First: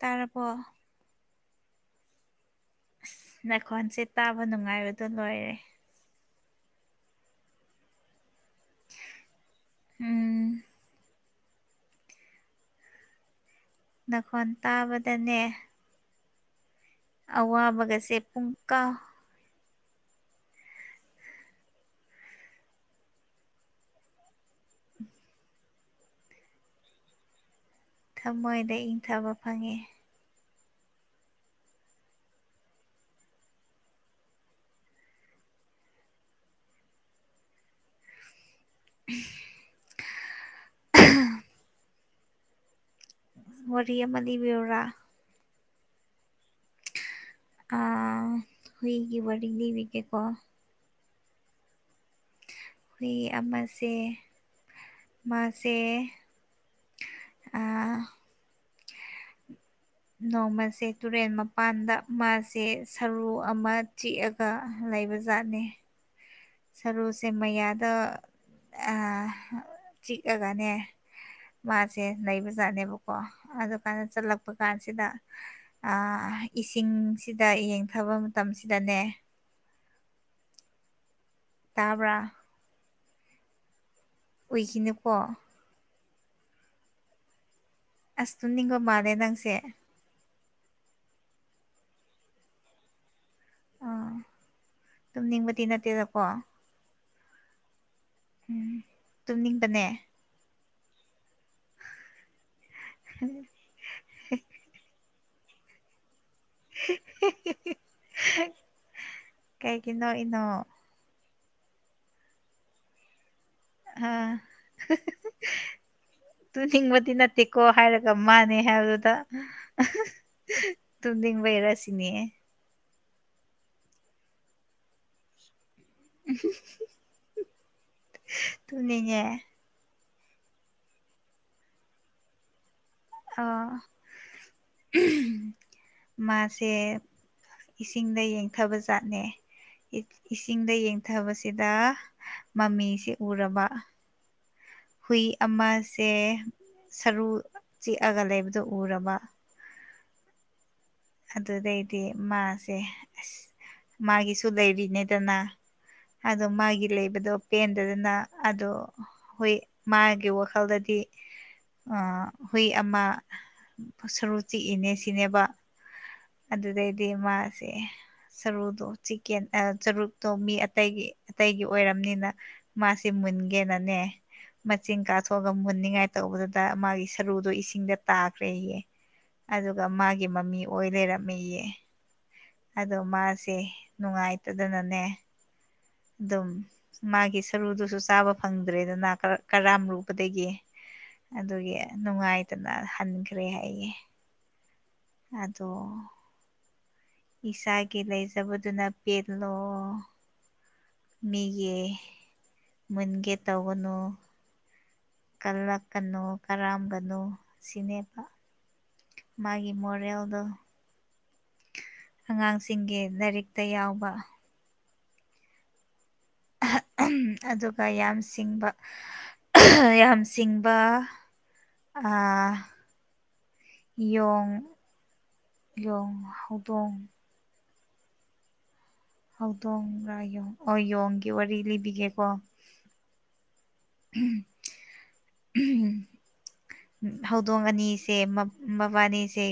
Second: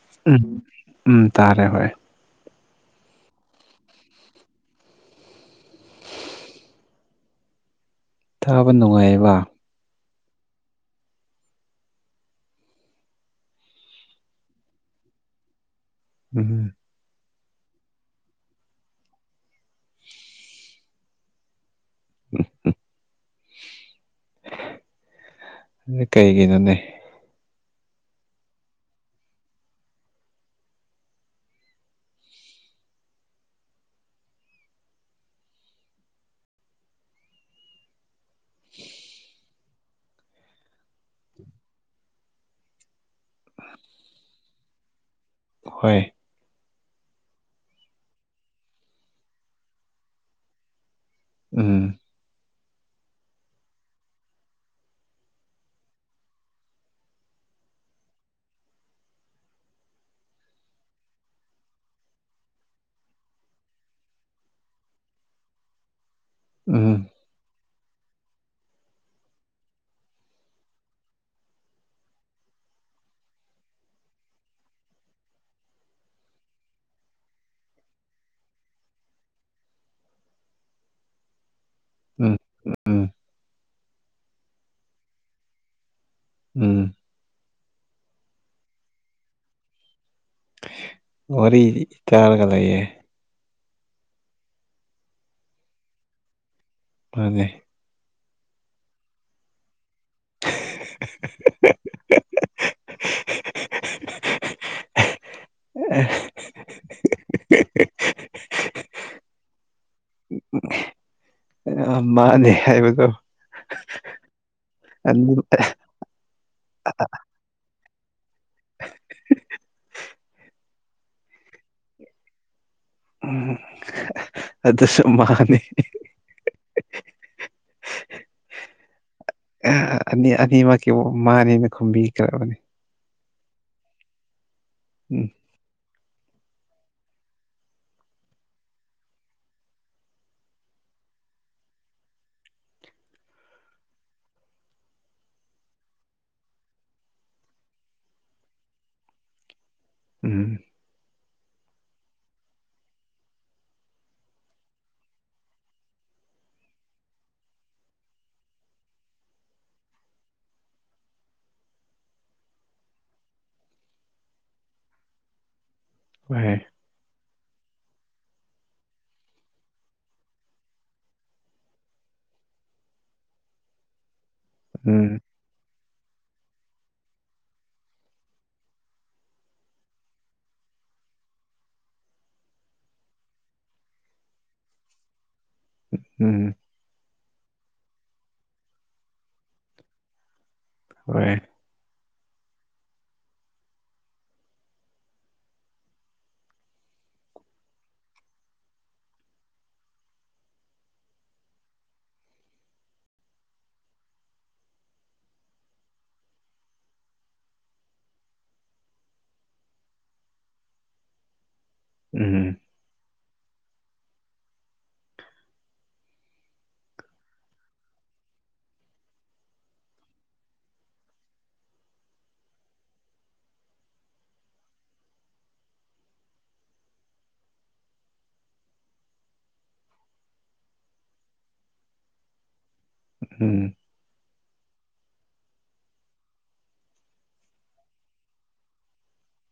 ꯇꯥꯔꯕꯣ ꯎꯝ ꯎꯝ ꯇꯥꯔꯦ ꯍꯣꯏ ꯑꯁ ꯅꯥꯈꯣꯟꯁꯦ ꯇꯥꯕ ꯅꯨꯡꯉꯥꯏꯕꯗꯣ ꯂꯣꯏꯔꯦ ꯇꯥꯕ ꯅꯨꯡꯉꯥꯏꯑꯦꯕ ꯎꯝ ꯅꯈꯣꯟ ꯇꯥꯕꯗꯅꯦ ꯎꯝ ꯑꯋꯥꯕꯒꯁꯦ ꯄꯨꯡꯀꯥꯎ ꯑꯗꯨ ꯀꯩꯒꯤꯅꯣꯅꯦ ꯊꯃꯣꯏꯗ ꯏꯪꯊꯕ ꯐꯪꯉꯦ [inaudible] [inaudible] ꯋꯥꯔꯤ ꯑꯃ ꯂꯤꯕꯤꯌꯨꯔꯥ ꯍꯣꯏ ꯑꯥ ꯍꯨꯏꯒꯤ ꯋꯥꯔꯤ ꯂꯤꯕꯤꯒꯦꯀꯣ ꯎꯝ ꯍꯨꯏ ꯑꯃꯁꯦ ꯃꯥꯁꯦ ꯑꯥ ꯅꯣꯡꯃꯁꯦ ꯇꯨꯔꯦꯜ ꯃꯄꯥꯟꯗ ꯃꯥꯁꯦ ꯁꯔꯨ ꯑꯃ ꯆꯤꯛꯑ ꯒ ꯂꯩꯕ ꯖꯥꯠꯅꯦ ꯎꯝ ꯁꯔꯨꯁꯦ ꯃꯌꯥꯗ ꯑꯥ ꯆꯤꯛꯑꯒꯅꯦ ꯃꯥꯁꯦ ꯂꯩꯕꯖꯥꯠꯅꯦꯕꯀꯣ ꯑꯗꯨꯀꯥꯟꯗ ꯆꯠꯂꯛꯄ ꯀꯥꯟꯁꯤꯗ ꯑꯥ ꯏꯁꯤꯡꯁꯤꯗ ꯌꯦꯡꯊꯕ ꯃꯇꯝꯁꯤꯗꯅꯦ ꯎꯝ ꯇꯥꯕ꯭ꯔꯥ ꯎꯝ ꯎꯏꯈꯤꯅꯨꯀꯣ ꯎꯝ ꯑꯁ ꯇꯨꯝꯅꯤꯡꯕ ꯃꯥꯜꯂꯦ ꯅꯪꯁꯦ ꯋꯥꯔꯤꯔꯤ ꯇꯥꯔꯒ ꯂꯩꯌꯦ ꯑꯥ ꯇꯨꯝꯅꯤꯡꯕꯗꯤ ꯅꯠꯇꯦꯗꯀꯣ ꯃꯥꯟꯅꯦ ꯎꯝ ꯇꯨꯝꯅꯤꯡꯕꯅꯦ [unintelligible] [unintelligible] [unintelligible] ꯀꯩꯒꯤ ꯅꯣꯛꯏꯅꯣ ꯑꯥ ꯃꯥꯅꯦ ꯍꯥꯏꯕꯗꯣ ꯑꯍꯥ ꯑꯅꯤ ꯇꯨꯝꯅꯤꯡꯕꯗꯤ ꯅꯠꯇꯦꯀꯣ ꯍꯥꯏꯔꯛ ꯒ ꯃꯥꯅꯦ ꯍꯥꯏꯕꯗꯨꯗ ꯇꯨꯝꯅꯤꯡꯕꯩꯔꯥ ꯁꯤꯅꯦ ꯎꯝ ꯑꯗꯨꯁꯨ ꯃꯥꯅꯤ ꯇꯨꯝꯅꯤꯡꯉꯦ ꯑꯥ ꯑꯅꯤ ꯑꯅꯤꯃꯛꯀꯤ ꯃꯥꯅꯤꯅ ꯈꯨꯝꯕꯤꯈ꯭ꯔꯕꯅꯤ ꯑꯥ ꯎꯝ ꯃꯥꯁꯦ ꯏꯁꯤꯡꯗ ꯌꯦꯡꯊꯕꯖꯥꯠꯅꯦ ꯏꯁꯤꯡꯗ ꯌꯦꯡꯊꯕꯁꯤꯗ ꯃꯃꯤꯁꯦ ꯎꯔꯕ ꯍꯨꯏ ꯑꯃꯁꯦ ꯁꯔꯨ ꯆꯤꯛꯑꯒ ꯂꯩꯕꯗꯣ ꯎꯔꯕ [unintelligible] ꯑꯗꯨꯗꯩꯗꯤ ꯃꯥꯁꯦ ꯑꯁ ꯃꯥꯒꯤꯁꯨ ꯂꯩꯔꯤꯅꯤꯗꯅ ꯑꯗꯣ ꯃꯥꯒꯤ ꯂꯩꯕꯗꯣ ꯄꯦꯟꯗꯗꯅ ꯑꯗꯣ ꯍꯨꯏ ꯃꯥꯒꯤ ꯋꯥꯈꯜꯗꯗꯤ ꯑ ꯍꯨꯏ ꯑꯃ ꯁꯔꯨ ꯆꯤꯛꯏꯅꯦ ꯁꯤꯅꯦꯕ ꯍꯣꯏ ꯑꯗꯨꯗꯩꯗꯤ ꯃꯥꯁꯦ ꯁꯔꯨꯗꯣ ꯆꯤꯛꯀꯦꯟ ꯆꯨꯔꯨꯞꯇꯣ ꯃꯤ ꯑꯇꯩꯒꯤ ꯑꯇꯩꯒꯤ ꯑꯣꯏꯔꯝꯅꯤꯅ ꯃꯥꯁꯦ ꯃꯨꯟꯒꯦꯅꯅꯦ ꯃꯆꯤꯡ ꯎꯝ ꯀꯥꯊꯣꯛ ꯑꯒ ꯃꯨꯟꯅꯤꯡꯉꯥꯏ ꯇꯧꯕꯗꯨꯗ ꯃꯥꯒꯤ ꯁꯔꯨꯗꯣ ꯏꯁꯤꯡꯗ ꯇꯥꯈ꯭ꯔꯦꯌꯦ ꯑꯗꯨꯒ ꯃꯥꯒꯤ ꯃꯃꯤ ꯑꯣꯏ ꯂꯩꯔꯝꯃꯦꯌꯦ ꯑꯗꯣ ꯃꯥꯁꯦ ꯅꯨꯡꯉꯥꯏꯇꯗꯅꯅꯦ ꯎꯝ ꯑꯗꯨꯝ ꯃꯥꯒꯤ ꯁꯔꯨꯗꯨꯁꯨ ꯆꯥꯕ ꯐꯪꯗ꯭ꯔꯦꯗꯅ ꯀꯔꯥꯝ ꯔꯨꯕꯗꯒꯤ ꯍꯣꯏ ꯑꯗꯨꯒꯤ ꯅꯨꯡꯉꯥꯏꯇꯅ ꯍꯟꯈ꯭ꯔꯦ ꯍꯥꯏꯌꯦ ꯑꯗꯣ ꯏꯁꯥꯒꯤ ꯂꯩꯖꯕꯗꯨꯅ ꯄꯦꯜꯂꯣ ꯃꯤꯒꯤ ꯃꯨꯟꯒꯦ ꯇꯧꯒꯅꫭ ꯀꯜꯂꯛꯀꯅꯨ ꯀꯔꯥꯝꯒꯅꯨ ꯁꯤꯅꯦꯕ ꯃꯥꯒꯤ ꯃꯣꯔꯦꯜꯗꯣ ꯎꯝ ꯑꯉꯥꯡꯁꯤꯡꯒꯤ ꯂꯥꯏꯔꯤꯛꯇ ꯌꯥꯎꯕ [unintelligible] ꯑꯗꯨꯒ ꯌꯥꯝ ꯁꯤꯡꯕ [unintelligible] ꯌꯥꯝ ꯁꯤꯡꯕ ꯑ ꯌꯣꯡ ꯌꯣꯡ ꯍꯧꯗꯣꯡ ꯍꯧꯗꯣꯡꯔ ꯌꫭꯡ ꯑꯣ ꯌꯣꯡꯒꯤ ꯋꯥꯔꯤ ꯂꯤꯕꯤꯒꯦꯀꯣ ꯎꯝ [unintelligible] ꯍꯧꯗꯣꯡ ꯑꯅꯤꯁꯦ ꯃꯕꯥꯟꯅꯤꯁꯦ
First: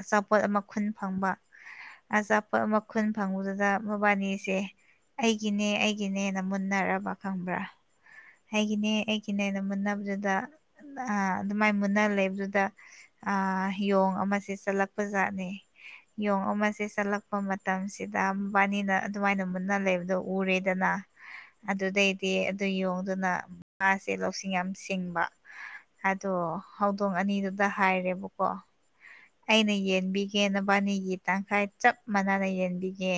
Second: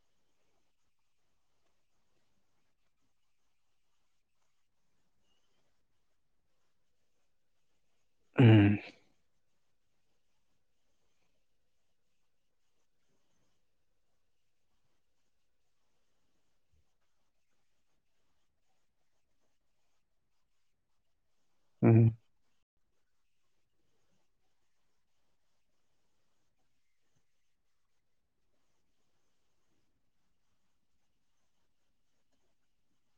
ꯑꯆꯥꯄꯣꯠ ꯑꯃ ꯈꯨꯟ ꯐꯪꯕ ꯑꯆꯥꯄꯣꯠ ꯑꯃ ꯈꯨꯟ ꯐꯪꯕꯗꯨꯗ ꯃꯕꯥꯟꯅꯤꯁꯦ ꯑꯩꯒꯤꯅꯦ ꯑꯩꯒꯤꯅꯦꯅ ꯃꯨꯟꯅꯔꯕ ꯈꯪꯕ꯭ꯔ ꯎꯝ ꯑꯩꯒꯤꯅꯦ ꯑꯩꯒꯤꯅꯦꯅ ꯃꯨꯟꯅꯞꯗꯨꯗ ꯑ ꯑꯗꯨꯝꯃꯥꯏ ꯃꯨꯟꯅ ꯂꯩꯞꯗꯨꯗ ꯑ ꯌꯣꯡ ꯑꯃꯁꯦ ꯆꯠꯂꯛꯄ ꯖꯥꯠꯅꯤ ꯌꯣꯡ ꯑꯃꯁꯦ ꯆꯠꯂꯛꯄ ꯃꯇꯝꯁꯤꯗ ꯃꯕꯥꯟꯅꯤꯅ ꯑꯗꯨꯃꯥꯏꯅ ꯃꯨꯟꯅ ꯂꯩꯕꯗꯣ ꯎꯔꯦꯗꯅ ꯎꯝ ꯑꯗꯨꯗꯩꯗꯤ ꯑꯗꯨ ꯌꯣꯡꯗꯨꯅ ꯃꯥꯁꯦ ꯂꯧꯁꯤꯡ ꯌꯥꯝ ꯁꯤꯡꯕ ꯑꯗꯣ ꯍꯧꯗꯣꯡ ꯑꯅꯤꯗꯨꯗ ꯍꯥꯏꯔꯦꯕꯀꯣ ꯑꯩꯅ ꯌꯦꯟꯕꯤꯒꯦ ꯅꯕꯥꯟꯅꯤꯒꯤ ꯇꯪꯈꯥꯏ ꯆꯞ ꯃꯥꯟꯅꯅ ꯌꯦꯟꯕꯤꯒꯦ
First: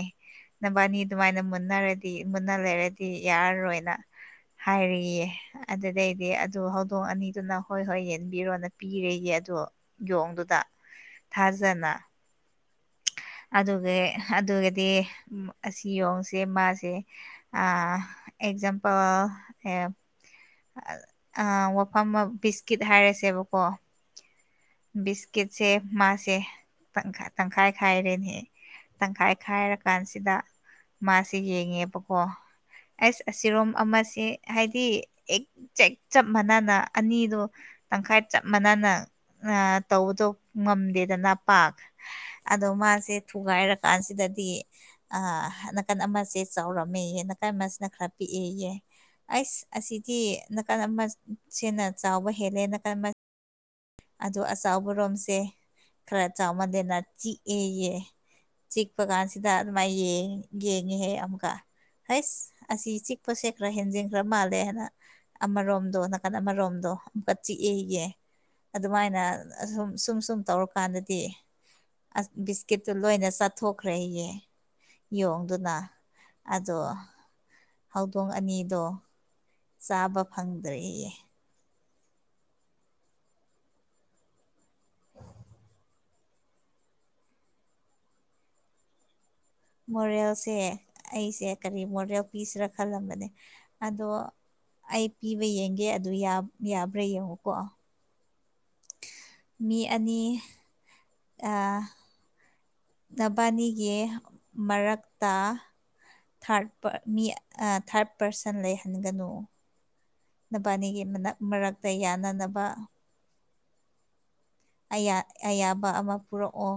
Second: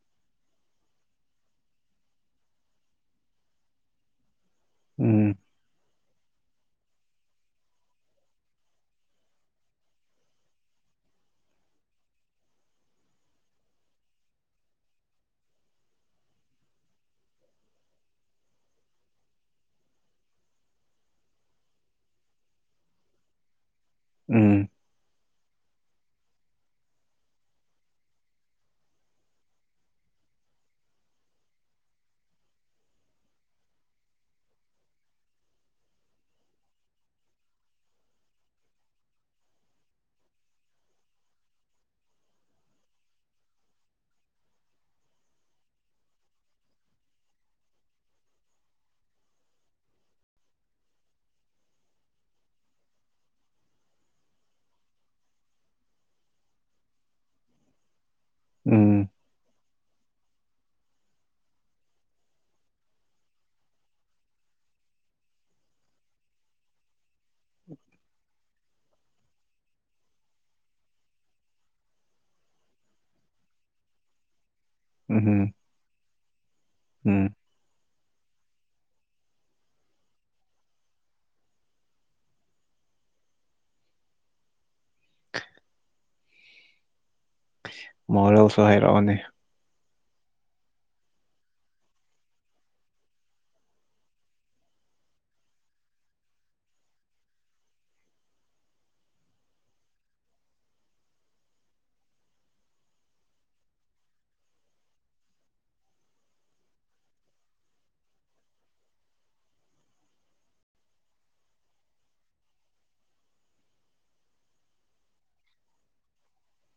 ꯅꯕꯥꯟꯅꯤ ꯑꯗꯨꯃꯥꯏꯅ ꯃꯨꯟꯅꯔꯗꯤ ꯃꯨꯟꯅ ꯂꯩꯔꯗꯤ ꯌꯥꯔꯔꯣꯏꯅ ꯍꯥꯏꯔꯦꯌꯦ ꯎꯝ ꯑꯗꯨꯗꯩꯗꯤ ꯑꯗꯨ ꯍꯧꯗꯣꯡ ꯑꯅꯤꯗꯨꯅ ꯍꯣꯏ ꯍꯣꯏ ꯌꯦꯟꯕꯤꯔꯣꯅ ꯄꯤꯔꯦꯌꯦ ꯑꯗꯣ ꯌꯣꯡꯗꯨꯗ ꯊꯥꯖꯅ ꯑꯗꯨꯒꯤ ꯑꯗꯨꯒꯗꯤ ꯑꯁꯤ ꯌꯣꯡꯁꯦ ꯃꯥꯁꯦ ꯑ ꯑꯦꯛꯖꯥꯝꯄꯜ [unintelligible] ꯑꯥ ꯋꯥꯐꯝ ꯕꯤꯁꯀꯤꯠ ꯍꯥꯏꯔꯁꯦꯕꯀꯣ ꯎꯝ ꯕꯤꯁꯀꯤꯠꯁꯦ ꯃꯥꯁꯦ ꯇꯪꯈꯥ ꯇꯪꯈꯥꯏ ꯈꯥꯏꯔꯦꯅꯦ꯫ ꯇꯪꯈꯥꯏ ꯈꯥꯏꯔꯀꯥꯟꯁꯤꯗ ꯃꯥꯁꯤ ꯌꯦꯡꯉꯦꯕꯀꯣ꯫ ꯑꯁ ꯑꯁꯤꯔꯣꯝ ꯑꯃꯁꯦ ꯍꯥꯏꯗꯤ ꯑꯦꯛ ꯖꯦꯛ ꯆꯞ ꯃꯥꯟꯅꯅ ꯑꯅꯤꯗꯣ ꯇꯪꯈꯥꯏ ꯆꯞ ꯃꯥꯟꯅꯅ ꯑꯥ ꯇꯧꯕꯗꯣ ꯉꯝꯗꯦꯗꯅ ꯄꯥꯛ꯫ ꯑꯗꯣ ꯃꯥꯁꯦ ꯊꯨꯒꯥꯏꯔꯀꯥꯟꯁꯤꯗꯗꯤ ꯑꯥ ꯅꯥꯀꯟ ꯑꯃꯁꯦ ꯆꯥꯎꯔꯝꯃꯦꯌꯦ ꯅꯥꯀꯟ ꯑꯃꯁꯤꯅ ꯈꯔ ꯄꯤꯛꯑꯦꯌꯦ꯫ ꯑꯩꯁ ꯑꯁꯤꯗꯤ ꯅꯥꯀꯟ ꯑꯃ ꯁꯦꯅ ꯆꯥꯎꯕ ꯍꯦꯜꯂꯦ ꯅꯥꯀꯟ ꯑꯃ ꯑꯗꯣ ꯑꯆꯥꯎꯕꯔꯣꯝꯁꯦ ꯈꯔ ꯆꯥꯎꯃꯟꯂꯦꯅ ꯆꯤꯛꯑꯦꯌꯦ꯫ ꯆꯤꯛꯄ ꯎꯝ ꯀꯥꯟꯁꯤꯗ ꯑꯗꯨꯃꯥꯏ ꯌꯦꯡ ꯌꯦꯡꯉꯦ ꯍꯥꯏ ꯑꯃꯨꯛꯀ꯫ ꯍꯩꯁ ꯑꯁꯤ ꯆꯤꯛꯄꯁꯦ ꯈꯔ ꯍꯦꯟꯖꯤꯟ ꯈ꯭ꯔ ꯃꯥꯜꯂꯦ ꯍꯥꯏꯅ ꯑꯃꯔꯣꯝꯗꯣ ꯅꯥꯀꯟ ꯑꯃꯔꯣꯝꯗꯣ ꯑꯃꯨꯛꯀ ꯆꯤꯛꯑꯦꯌꯦ꯫ ꯑꯗꯨꯃꯥꯏꯅ ꯑꯁꯨꯝ ꯁꯨꯝ ꯁꯨꯝ ꯇꯧꯔꯀꯥꯟꯗꯗꯤ ꯑꯁ ꯕꯤꯁꯀꯤꯠꯇꯨ ꯂꯣꯏꯅ ꯆꯥꯊꯣꯛꯈ꯭ꯔꯦꯌꯦ꯫ ꯎꯝ ꯎꯝ ꯌꯣꯡꯗꯨꯅ ꯑꯗꯣ ꯎꯝ ꯍꯧꯗꯣꯡ ꯑꯅꯤꯗꯣ ꯆꯥꯕ ꯐꯪꯗ꯭ꯔꯦꯌꯦ꯫ ꯃꯣꯔꯦꯜꯁꯨ ꯍꯥꯏꯔꯛꯑꯣꯅꯦ꯫ ꯃꯣꯔꯦꯜꯁꯦ ꯑꯩꯁꯦ ꯀꯔꯤ ꯃꯣꯔꯦꯜ ꯄꯤꯁꯤꯔ ꯈꯜꯂꯝꯕꯅꯦ ꯑꯗꯣ ꯑꯩ ꯄꯤꯕ ꯌꯦꯡꯒꯦ ꯑꯗꯨ ꯌꯥ-ꯌꯥꯕ꯭ꯔꯥ ꯌꯦꯡꯉꯨꯀꯣ꯫ ꯃꯤ ꯑꯅꯤ ꯑꯥ ꯅꯕꯥꯅꯤꯒꯤ ꯃꯔꯛꯇ ꯊꯥꯔꯠ ꯄꯥꯔ ꯃꯤ ꯑꯥ ꯊꯥꯔꯠ ꯄꯥꯔꯁꯟ ꯂꯩꯍꯟꯒꯅꯨ꯫ ꯅꯕꯥꯅꯤꯒꯤ ꯃꯅꯛ ꯃꯔꯛꯇ ꯌꯥꯅꯅꯕ꯫ ꯑꯌꯥ ꯑꯌꯥꯕ ꯑꯃ ꯄꯨꯔꯛꯑꯣ꯫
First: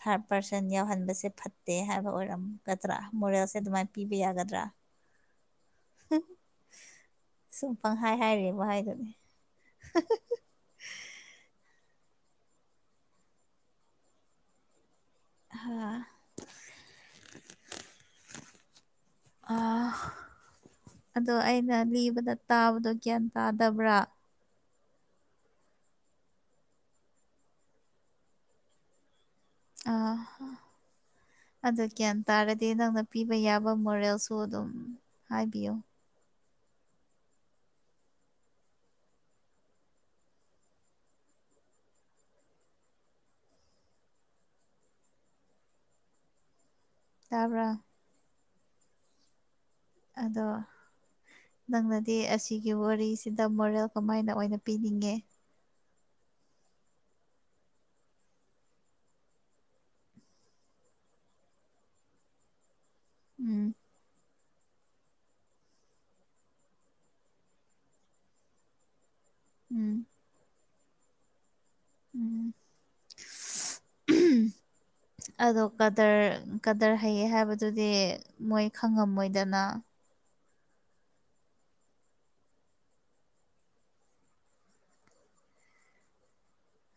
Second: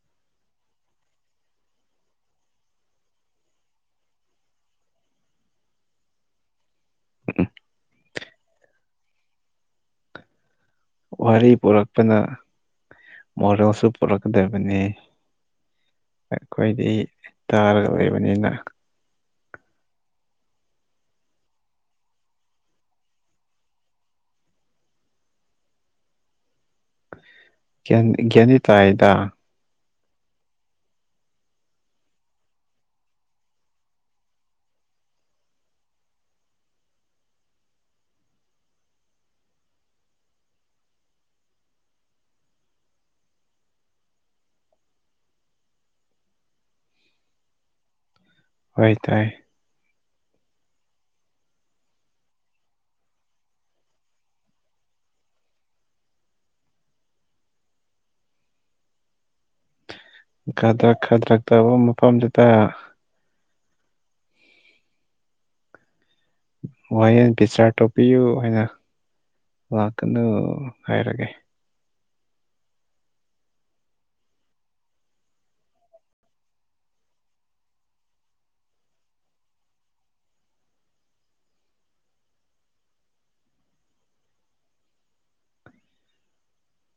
ꯊꯥꯔꯠ ꯄꯥꯔꯁꯟ ꯌꯥꯎꯍꯟꯕꯁꯦ ꯐꯠꯇꯦ ꯍꯥꯏꯕ ꯑꯣꯏꯔꯝꯒꯗ꯭ꯔꯥ ꯃꯣꯔꯦꯜꯁꯦ ꯑꯗꯨꯃꯥꯏꯅ ꯄꯤꯕ ꯌꯥꯒꯗ꯭ꯔꯥ꯫ [inaudible] ꯁꯨꯝ ꯄꯪꯍꯥꯏ ꯍꯥꯏꯔꯤꯕ ꯍꯥꯏꯗꯨꯅꯤ꯫ ꯋꯥꯔꯤ ꯄꯨꯔꯛꯄꯅ ꯃꯣꯔꯦꯜꯁꯨ ꯄꯨꯔꯛꯀꯗꯕꯅꯦ꯫ ꯑꯩꯈꯣꯏꯗꯤ ꯇꯥꯔꯒ ꯂꯩꯕꯅꯤꯅ꯫ ꯑꯥ ꯑꯗꯣ ꯑꯩꯅ ꯂꯤꯕꯗ ꯇꯥꯕꯗꯣ ꯒ꯭ꯌꯥꯟ ꯇꯥꯗꯕ꯭ꯔꯥ꯫ ꯒ꯭ꯌꯥꯟ ꯒ꯭ꯌꯥꯟꯗꯤ ꯇꯥꯏꯗ꯫ ꯑꯥ ꯍ꯫ ꯑꯗꯨ ꯒ꯭ꯌꯥꯟ ꯇꯥꯔꯗꯤ ꯅꯪꯅ ꯄꯤꯕ ꯌꯥꯕ ꯃꯣꯔꯦꯜꯁꯨ ꯑꯗꯨꯝ ꯍꯥꯏꯕꯤꯌꯨ꯫ ꯇꯥꯕ꯭ꯔ꯫ ꯍꯣꯏ ꯇꯥꯏ꯫ ꯑꯗꯣ ꯅꯪꯅꯗꯤ ꯑꯁꯤꯒꯤ ꯋꯥꯔꯤꯁꯤꯗ ꯃꯣꯔꯦꯜ ꯀꯃꯥꯏꯅ ꯑꯣꯏꯅ ꯄꯤꯅꯤꯡꯉꯦ꯫ ꯈꯗ꯭ꯔꯛ ꯈꯥꯗ꯭ꯔꯛ ꯇꯧꯕ ꯃꯐꯝꯗꯨꯗ ꯎꯝ꯫ ꯋꯥꯌꯦꯟ ꯕꯤꯆꯥꯔ ꯇꯧꯕꯤꯌꯨ ꯍꯥꯏꯅ ꯎꯝ ꯂꯥꯛꯀꯅꯨ ꯍꯥꯏꯔꯒꯦ꯫ ꯎꯝ [unintelligible] ꯑꯗꯣ ꯀꯗꯔ ꯀꯗꯔ ꯍꯩꯌꯦ ꯍꯥꯏꯕꯗꯨꯗꯤ ꯃꯣꯏ ꯈꯪꯉꯝꯃꯣꯏꯗꯅ꯫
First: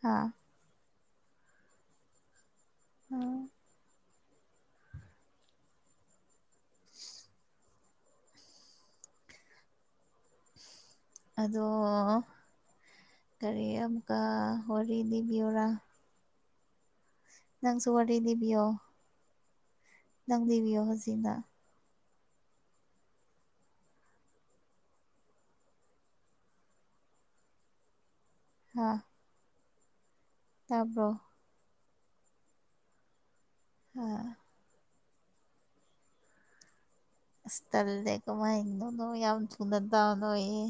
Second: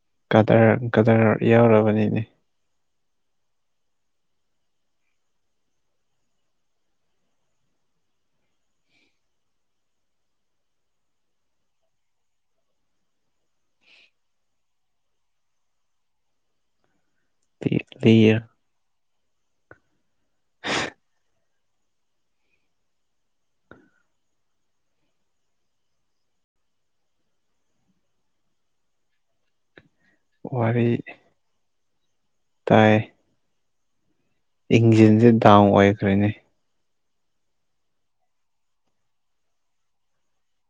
ꯍꯥꯥ꯫ ꯀꯗꯔ ꯀꯗꯔ ꯌꯥꯎꯔꯕꯅꯤꯅꯦ꯫ ꯑꯗꯣ ꯀꯔꯤ ꯑꯃꯨꯛꯀ ꯋꯥꯔꯤ ꯂꯤꯕꯤꯌꯨꯔꯥ꯫ ꯅꯪꯁꯨꯨ ꯋꯥꯔꯤ ꯂꯤꯔ ꯂꯤꯕꯤꯌꯣ ꯅꯪ ꯂꯤꯕꯤꯌꯣ ꯍꯧꯖꯤꯛꯅ ꯈꯥ ꯋꯥꯔꯤ ꯇꯥꯏ ꯍꯥ ꯏꯡꯖꯤꯟꯖꯦ ꯗꯥꯎꯟ ꯑꯣꯏꯈ꯭ꯔꯦꯅꯦ ꯑꯁ ꯇꯜꯂꯦ ꯀꯃꯥꯏꯅꯅꯣ ꯌꯥꯝ ꯊꯨꯅ ꯗꯥꯎꯟ ꯑꯣꯏꯌꯦ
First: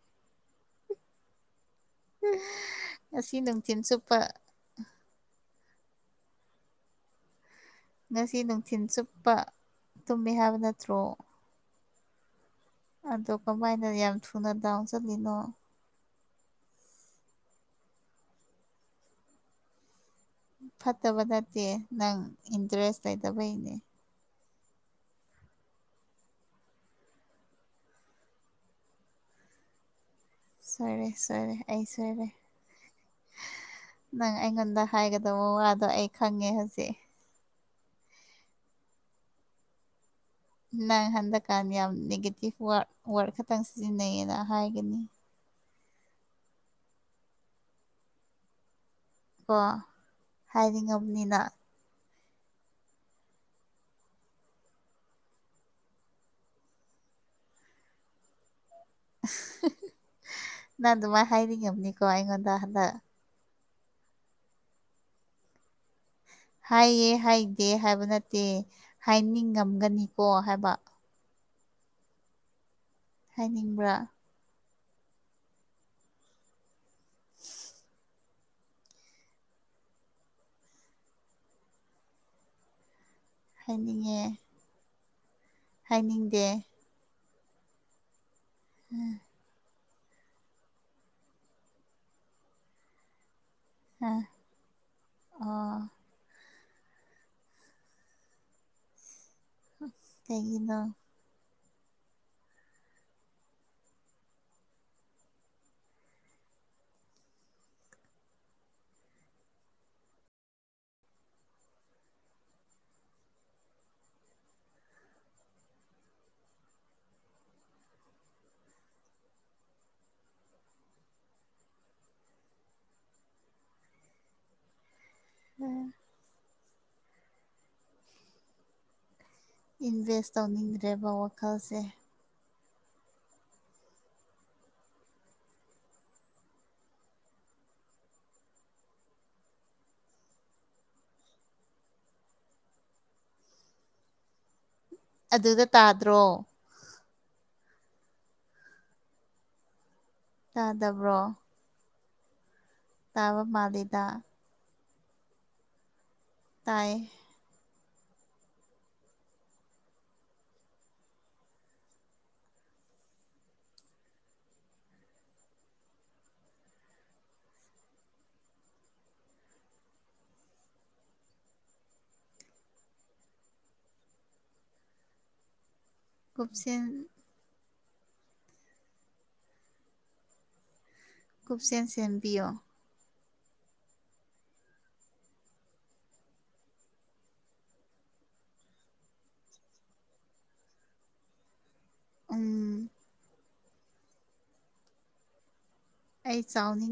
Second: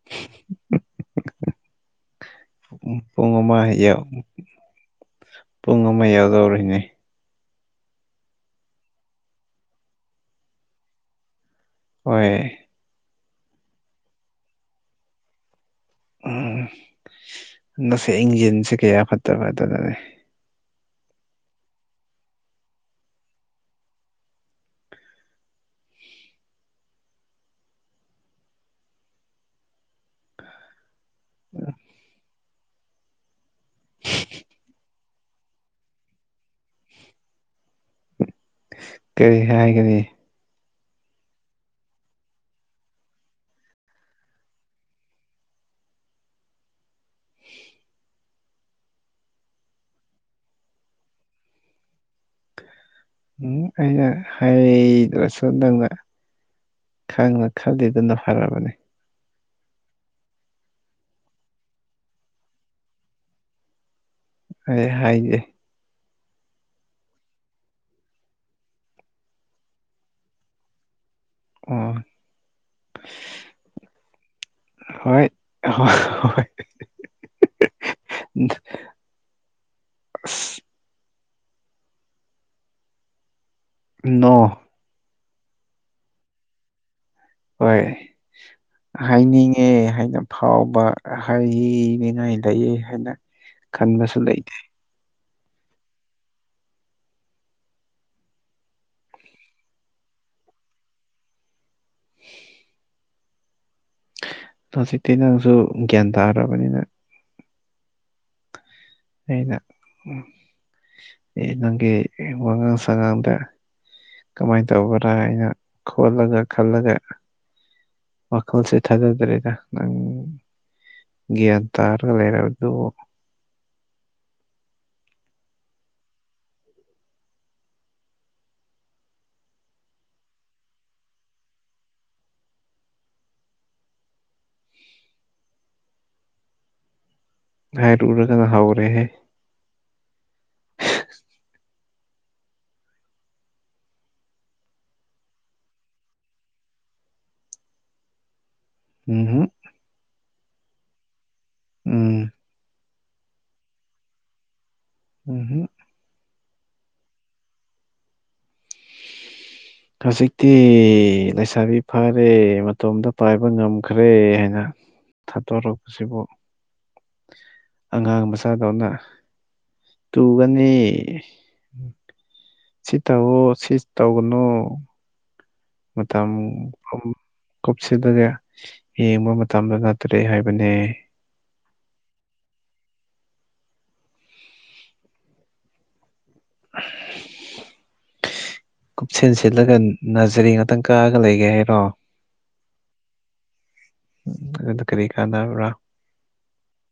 [inaudible] ꯎꯝ ꯄꯨꯡ ꯉꯁꯤ ꯑꯃ ꯅꯨꯡꯊꯤꯜ ꯌꯧ ꯆꯨꯞꯄ ꯄꯨꯡ ꯑꯃ ꯌꯧꯗꯧꯔꯤꯅꯦ ꯉꯁꯤ ꯅꯨꯡꯊꯤꯟ ꯆꯨꯞꯄ ꯇꯨꯝꯃꯦ ꯍꯥꯏꯕ ꯅꯠꯇ꯭ꯔꯣ ꯍꯣꯏ ꯑꯗꯣ ꯀꯃꯥꯏꯅ ꯌꯥꯝ ꯊꯨꯅ ꯗꯥꯎꯟ ꯆꯠꯂꯤꯅꯣ ꯎꯝ ꯅꯁꯦ ꯏꯡꯖꯤꯡꯁꯦ ꯀꯌꯥ ꯐꯠꯇꯕ ꯑꯗꯨꯅꯅꯦ ꯐꯠꯇꯕ ꯅꯠꯇꯦ ꯅꯪ ꯏꯟꯇꯔꯦꯁ ꯂꯩꯇꯕꯩꯅꯦ ꯁꯣꯏꯔꯦ ꯁꯣꯏꯔꯦ ꯑꯩ ꯁꯣꯏꯔꯦ ꯅꯪ ꯑꯩꯉꯣꯟꯗ ꯍꯥꯏꯒꯗꯣꯕ ꯋꯥꯗꯣ ꯑꯩ ꯈꯪꯉꯦ ꯍꯧꯖꯤꯛ ꯀꯔꯤ ꯍꯥꯏꯒꯅꯤ ꯅꯪ ꯍꯟꯗꯛꯀꯥꯟ ꯌꯥꯝ ꯅꯦꯒꯦꯇꯤꯞ ꯋꯥꯔꯗ ꯋꯥꯔꯗ ꯈꯇꯪ ꯁꯤꯖꯤꯟꯅꯩꯌꯦꯅ ꯍꯥꯏꯒꯅꯤ ꯀꯣ ꯍꯥꯏꯗꯤ ꯉꯝꯅꯤꯅ ꯎꯝ ꯑꯩꯅ ꯍꯥꯏꯗ꯭ꯔꯁꯨ ꯅꯪꯅ ꯈꯪꯅ ꯈꯜꯂꯤꯗꯨꯅ ꯐꯔꯕꯅꯦ ꯅꯪ ꯑꯗꯨꯃꯥꯏ ꯍꯥꯏꯅꯤꯉꯝꯅꯤꯀꯣ ꯑꯩꯉꯣꯟꯗ ꯍꯟꯗꯛ ꯑꯩ ꯍꯥꯏꯗꯦ ꯍꯥꯏꯌꯦ ꯍꯥꯏꯗꯦ ꯍꯥꯏꯕ ꯅꯠꯇꯦ ꯍꯥꯏꯅꯤꯡꯉꯝꯒꯅꯤꯀꯣ ꯍꯥꯏꯕ ꯑꯣ ꯍꯥꯏꯅꯤꯡꯕ꯭ꯔꯥ ꯍꯣꯏ ꯍꯣ ꯍꯣꯏ [inaudible] [inaudible] ꯑꯁ ꯍꯥꯏꯅꯤꯡꯉꯦ ꯅꯣ ꯍꯥꯏꯅꯤꯡꯗꯦ ꯍꯣꯏ ꯍꯥꯏꯅꯤꯡ ꯉꯦ ꯍꯥꯏꯅ ꯐꯥꯎꯕ ꯍꯥꯏꯌꯤꯅꯤꯉꯥꯏ ꯂꯩꯌꯦ ꯍꯥꯏꯅ ꯈꯟꯕꯁꯨ ꯂꯩꯇꯦ ꯑꯥ ꯀꯩꯒꯤꯅꯣ [inaudible] ꯍꯧꯖꯤꯛꯇꯤ ꯅꯪꯁꯨ ꯒ꯭ꯌꯥꯟ ꯇꯥꯔꯕꯅꯤꯅ ꯑꯩꯅ ꯑꯦ ꯅꯪꯒꯤ ꯑꯦ ꯋꯥꯉꯥꯡ ꯁꯉꯥꯡꯗ ꯀꯃꯥꯏ ꯇꯧꯕꯔꯥ ꯑꯩꯅ ꯈꯣꯠꯂꯒ ꯈꯜꯂꯒ ꯋꯥꯈꯜꯁꯦ ꯊꯥꯗꯗ꯭ꯔꯦꯗ ꯅꯪ ꯒ꯭ꯌꯥꯟ ꯇꯥꯔꯒ ꯂꯩꯔꯕꯗꯨꯕꯨ [unintelligible] ꯏꯟꯚꯦꯁ ꯇꯧꯅꯤꯡꯗ꯭ꯔꯦꯕ ꯋꯥꯈꯜꯁꯦ ꯍꯥꯏꯔꯨꯔꯒꯅꯥ ꯍꯧꯔꯦꯍꯦ ꯑꯗꯨꯗ ꯇꯥꯗ꯭ꯔꯣ ꯎꯝꯍꯨꯝ ꯇꯥꯗꯕ꯭ꯔꯣ ꯎꯝ ꯇꯥꯕ ꯄꯥꯜꯂꯤꯗ ꯎꯝꯍꯨꯝ ꯇꯥꯌꯦ ꯍꯧꯖꯤꯛꯇꯤ ꯂꯩꯁꯥꯕꯤ ꯐꯥꯔꯦ ꯃꯇꯣꯝꯇ ꯄꯥꯏꯕ ꯉꯝꯈ꯭ꯔꯦ ꯍꯥꯏꯅ ꯊꯥꯗꯣꯔꯛꯄꯁꯤꯕꯨ ꯑꯉꯥꯡ ꯃꯆꯥꯗꯧꯅ ꯇꯨꯒꯅꯤ ꯁꯤ ꯇꯧꯋꯣ ꯁꯤ ꯇꯧꯒꯅꯣ ꯃꯇꯝ ꯀꯨꯞꯁꯦꯟ ꯀꯨꯝ ꯀꯨꯞꯁꯤꯗꯅꯦ ꯌꯦꯡꯕ ꯃꯇꯝꯗꯣ ꯅꯠꯇ꯭ꯔꯦ ꯍꯥꯏꯕꯅꯦ ꯀꯨꯞꯁꯦꯟ ꯁꯦꯟꯕꯤꯌꯣ [inaudible] ꯀꯨꯞꯁꯦꯟ ꯁꯦꯜꯂꯒ ꯅꯖꯔꯤ ꯉꯥꯛꯇꯪ ꯀꯥꯔꯒ ꯂꯩꯒꯦ ꯍꯥꯏꯔꯣ ꯎꯝ ꯑꯗꯨ ꯀꯔꯤ ꯀꯥꯟꯅꯕ꯭ꯔꯥ ꯑꯩ ꯆꯥꯎꯅꯤ